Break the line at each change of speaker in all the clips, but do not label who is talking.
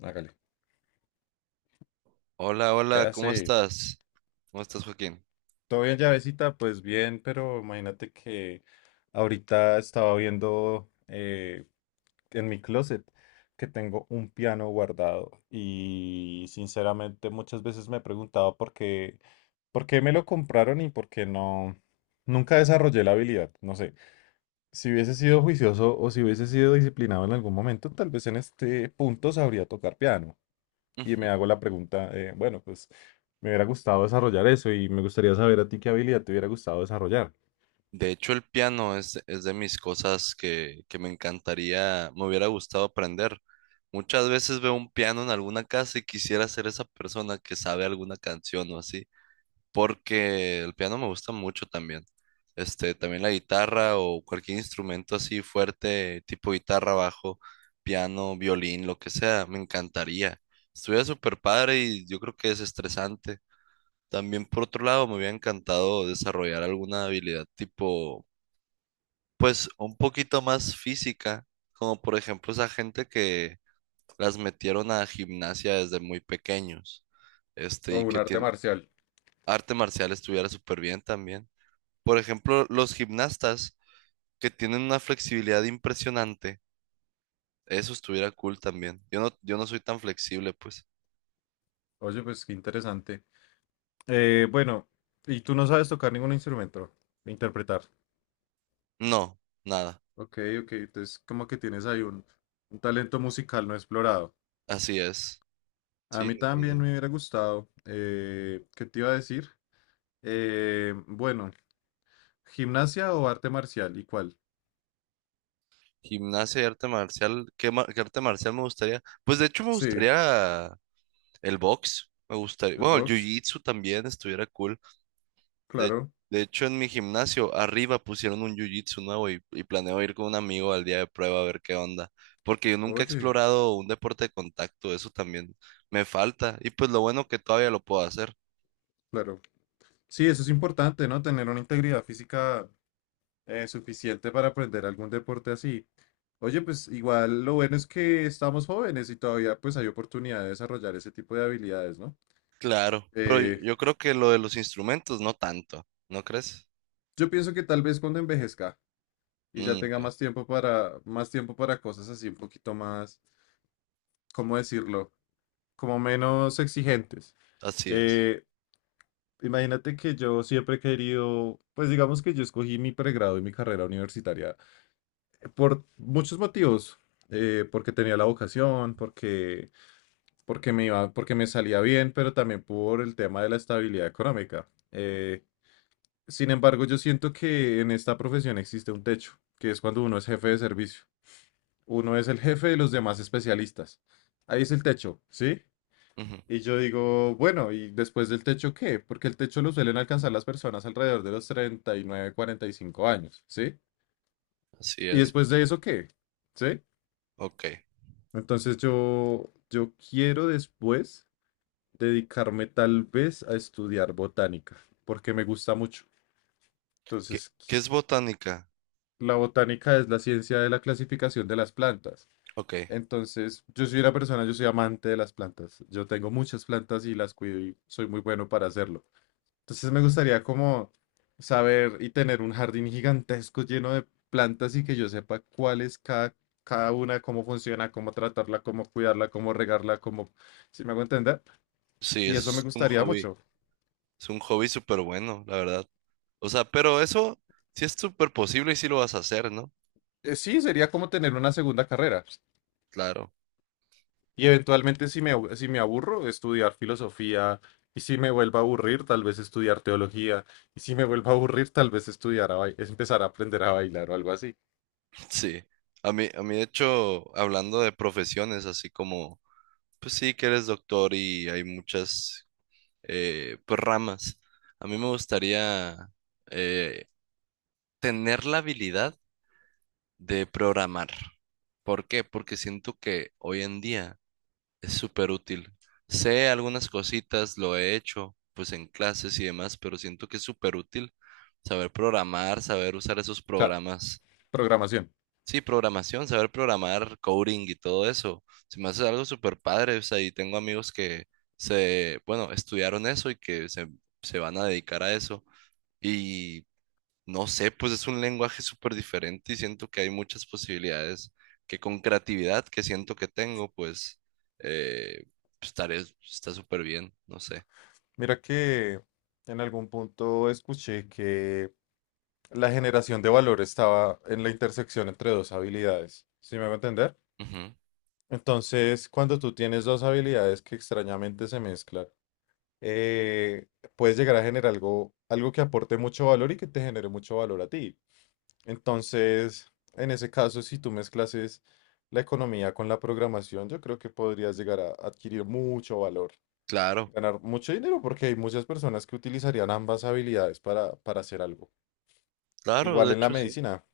Hágale.
Hola,
¿Qué
hola, ¿cómo
hace?
estás? ¿Cómo estás, Joaquín?
¿Todo bien, llavecita? Pues bien, pero imagínate que ahorita estaba viendo en mi closet que tengo un piano guardado y sinceramente muchas veces me he preguntado por qué me lo compraron y por qué no. Nunca desarrollé la habilidad, no sé. Si hubiese sido juicioso o si hubiese sido disciplinado en algún momento, tal vez en este punto sabría tocar piano. Y
Ujú.
me hago la pregunta, bueno, pues me hubiera gustado desarrollar eso y me gustaría saber a ti qué habilidad te hubiera gustado desarrollar.
De hecho, el piano es de mis cosas que me encantaría, me hubiera gustado aprender. Muchas veces veo un piano en alguna casa y quisiera ser esa persona que sabe alguna canción o así, porque el piano me gusta mucho también. Este, también la guitarra o cualquier instrumento así fuerte, tipo guitarra, bajo, piano, violín, lo que sea, me encantaría. Estuviera súper padre y yo creo que es estresante. También por otro lado, me hubiera encantado desarrollar alguna habilidad tipo, pues un poquito más física, como por ejemplo esa gente que las metieron a gimnasia desde muy pequeños, este,
O
y
un
que
arte
tiene
marcial.
arte marcial estuviera súper bien también. Por ejemplo, los gimnastas que tienen una flexibilidad impresionante, eso estuviera cool también. Yo no, yo no soy tan flexible, pues.
Oye, pues qué interesante. Bueno, y tú no sabes tocar ningún instrumento, interpretar.
No, nada.
Ok, ok, entonces como que tienes ahí un talento musical no explorado.
Así es.
A
Sí,
mí
ni
también
idea.
me hubiera gustado. ¿Qué te iba a decir? Bueno, ¿gimnasia o arte marcial? ¿Y cuál?
Gimnasia y arte marcial. ¿Qué arte marcial me gustaría? Pues de hecho me
Sí,
gustaría el box. Me gustaría.
el
Bueno, el
box,
jiu-jitsu también estuviera cool. De,
claro.
de hecho, en mi gimnasio arriba pusieron un jiu-jitsu nuevo y planeo ir con un amigo al día de prueba a ver qué onda. Porque yo nunca he
Oye,
explorado un deporte de contacto. Eso también me falta. Y pues lo bueno que todavía lo puedo hacer.
claro. Sí, eso es importante, ¿no? Tener una integridad física suficiente para aprender algún deporte así. Oye, pues igual lo bueno es que estamos jóvenes y todavía pues hay oportunidad de desarrollar ese tipo de habilidades, ¿no?
Claro. Pero yo
Eh,
yo creo que lo de los instrumentos no tanto. ¿No crees?
yo pienso que tal vez cuando envejezca y ya
Mm,
tenga
ok.
más tiempo para cosas así un poquito más ¿cómo decirlo? Como menos exigentes.
Así es.
Eh, imagínate que yo siempre he querido, pues digamos que yo escogí mi pregrado y mi carrera universitaria por muchos motivos. Porque tenía la vocación, porque, porque me iba, porque me salía bien, pero también por el tema de la estabilidad económica. Sin embargo, yo siento que en esta profesión existe un techo, que es cuando uno es jefe de servicio. Uno es el jefe de los demás especialistas. Ahí es el techo, ¿sí?
Ujú.
Y yo digo, bueno, ¿y después del techo qué? Porque el techo lo suelen alcanzar las personas alrededor de los 39, 45 años, ¿sí?
Así
¿Y
es.
después de eso qué? ¿Sí?
Ok.
Entonces yo quiero después dedicarme tal vez a estudiar botánica, porque me gusta mucho.
¿Qué,
Entonces,
qué es botánica?
la botánica es la ciencia de la clasificación de las plantas.
Ok,
Entonces, yo soy una persona, yo soy amante de las plantas. Yo tengo muchas plantas y las cuido y soy muy bueno para hacerlo. Entonces me gustaría como saber y tener un jardín gigantesco lleno de plantas y que yo sepa cuál es cada, cada una, cómo funciona, cómo tratarla, cómo cuidarla, cómo regarla, cómo, si me hago entender.
sí,
Y
eso
eso me
es un
gustaría
hobby.
mucho.
Es un hobby súper bueno, la verdad. O sea, pero eso sí es súper posible y sí lo vas a hacer, ¿no?
Sí, sería como tener una segunda carrera.
Claro,
Y eventualmente si me, si me aburro, estudiar filosofía. Y si me vuelvo a aburrir, tal vez estudiar teología. Y si me vuelvo a aburrir, tal vez estudiar a es empezar a aprender a bailar o algo así.
sí. De hecho, hablando de profesiones, así como, pues sí, que eres doctor y hay muchas pues, ramas. A mí me gustaría eh, tener la habilidad de programar. ¿Por qué? Porque siento que hoy en día es súper útil. Sé algunas cositas, lo he hecho pues en clases y demás, pero siento que es súper útil saber programar, saber usar esos
O sea,
programas.
programación.
Sí, programación, saber programar, coding y todo eso. Se me hace algo súper padre, o sea, y tengo amigos que se, bueno, estudiaron eso y que se van a dedicar a eso. Y no sé, pues es un lenguaje súper diferente y siento que hay muchas posibilidades que con creatividad que siento que tengo, pues eh, estaré, está súper bien, no sé.
Mira que en algún punto escuché que la generación de valor estaba en la intersección entre dos habilidades. ¿Sí me va a entender?
Ujú.
Entonces, cuando tú tienes dos habilidades que extrañamente se mezclan, eh, puedes llegar a generar algo, algo que aporte mucho valor y que te genere mucho valor a ti. Entonces, en ese caso, si tú mezclas es la economía con la programación, yo creo que podrías llegar a adquirir mucho valor.
Claro,
Ganar mucho dinero porque hay muchas personas que utilizarían ambas habilidades para hacer algo.
claro,
Igual
de
en la
hecho sí.
medicina.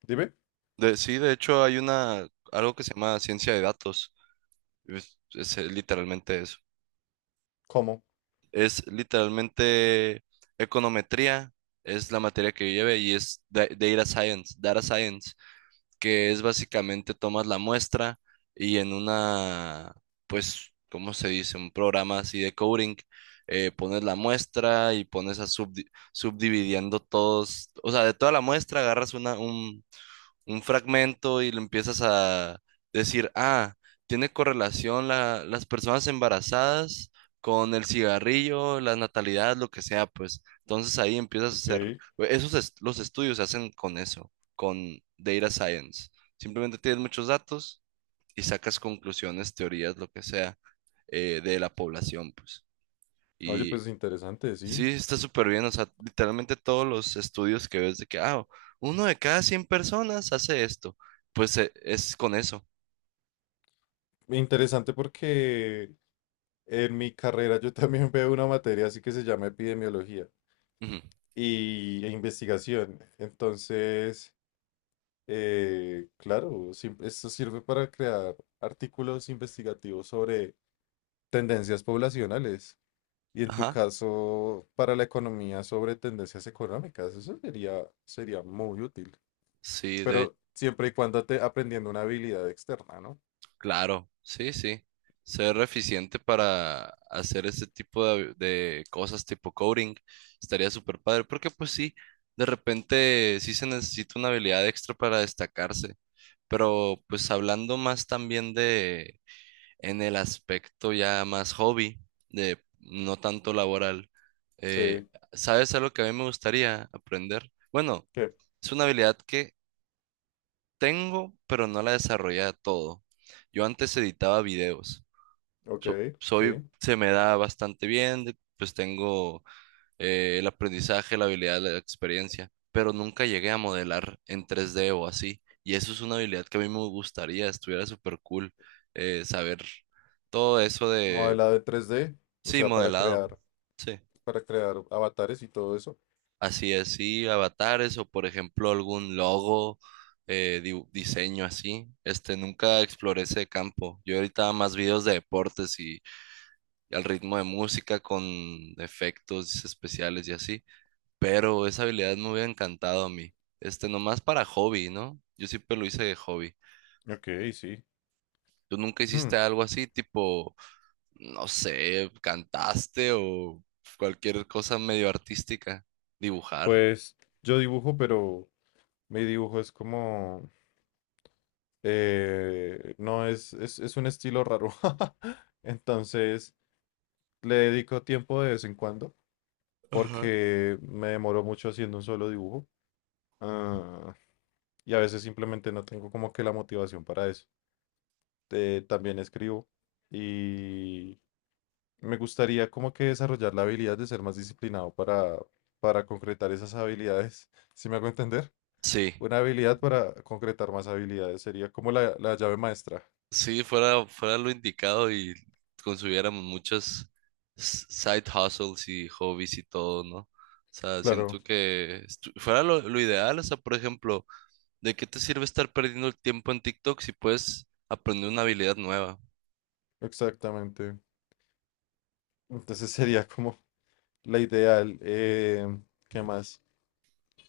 Dime,
Sí, de hecho hay algo que se llama ciencia de datos. Es literalmente eso.
¿cómo?
Es literalmente econometría, es la materia que yo llevé y es data science. Que es básicamente tomas la muestra y en una, pues, ¿cómo se dice? Un programa así de coding, pones la muestra y pones a subdividiendo todos, o sea, de toda la muestra agarras un fragmento y lo empiezas a decir, ah, tiene correlación las personas embarazadas con el cigarrillo, la natalidad, lo que sea, pues. Entonces ahí empiezas a
Ok.
hacer, e, esos est- los estudios se hacen con eso, con data science. Simplemente tienes muchos datos y sacas conclusiones, teorías, lo que sea, de la población, pues.
Oye,
Y
pues interesante, sí.
sí, está súper bien. O sea, literalmente todos los estudios que ves de que, ah, uno de cada 100 personas hace esto. Pues es con eso.
Interesante porque en mi carrera yo también veo una materia así que se llama epidemiología
Ujú.
y e investigación. Entonces, claro, esto sirve para crear artículos investigativos sobre tendencias poblacionales. Y en tu
Ajá.
caso, para la economía sobre tendencias económicas, eso sería, sería muy útil.
Sí,
Pero siempre y cuando te aprendiendo una habilidad externa, ¿no?
claro. Sí, sí. Ser eficiente para hacer ese tipo de cosas tipo coding estaría súper padre. Porque pues sí, de repente sí se necesita una habilidad extra para destacarse. Pero pues hablando más también en el aspecto ya más hobby, de no tanto laboral. Eh,
Sí,
¿Sabes algo que a mí me gustaría aprender? Bueno,
que,
es una habilidad que tengo, pero no la desarrollé a todo. Yo antes editaba videos.
ok,
Soy,
sí.
se me da bastante bien, de- pues tengo el aprendizaje, la habilidad, la experiencia, pero nunca llegué a modelar en 3D o así. Y eso es una habilidad que a mí me gustaría, estuviera súper cool saber todo eso de
Modelado de 3D, o
sí,
sea,
modelado. Sí.
para crear avatares y todo eso.
Así es, sí, avatares o por ejemplo algún logo, diseño así. Este, nunca exploré ese campo. Yo ahorita hago más videos de deportes y al ritmo de música con efectos especiales y así. Pero esa habilidad me hubiera encantado a mí. Este, nomás para hobby, ¿no? Yo siempre lo hice de hobby.
Ok, sí.
¿Tú nunca
Hmm,
hiciste algo así, tipo, no sé, cantaste o cualquier cosa medio artística? Dibujar.
pues yo dibujo, pero mi dibujo es como, no es, es un estilo raro. Entonces, le dedico tiempo de vez en cuando porque me demoro mucho haciendo un solo dibujo. ah, y a veces simplemente no tengo como que la motivación para eso. También escribo y me gustaría como que desarrollar la habilidad de ser más disciplinado para concretar esas habilidades. ¿Sí me hago entender?
Sí,
Una habilidad para concretar más habilidades sería como la llave maestra.
sí, fuera lo indicado y consumiéramos muchas side hustles y hobbies y todo, ¿no? O sea,
Claro,
siento que fuera lo ideal, o sea, por ejemplo, ¿de qué te sirve estar perdiendo el tiempo en TikTok si puedes aprender una habilidad nueva?
exactamente. Entonces sería como la ideal. ¿Qué más?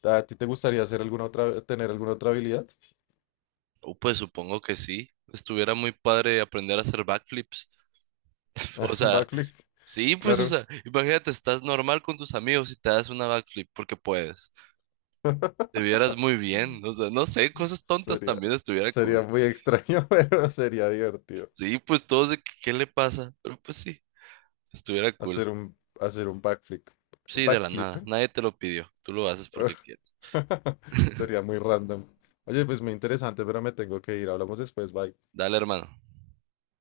¿A ti te gustaría hacer alguna otra, tener alguna otra habilidad?
O pues supongo que sí, estuviera muy padre aprender a hacer backflips. O
Ah,
sea,
backflips,
sí, pues, o
claro.
sea, imagínate, estás normal con tus amigos y te das una backflip porque puedes. Te vieras muy bien, o sea, no sé, cosas tontas
Sería,
también estuviera
sería
cool.
muy extraño, pero sería divertido
Sí, pues todos de que, ¿qué le pasa? Pero pues sí, estuviera cool.
hacer un backflip.
Sí, de la
Backflip,
nada,
¿eh?
nadie te lo pidió, tú lo haces porque quieres.
Sería muy random. Oye, pues muy interesante, pero me tengo que ir. Hablamos después, bye.
Dale, hermano.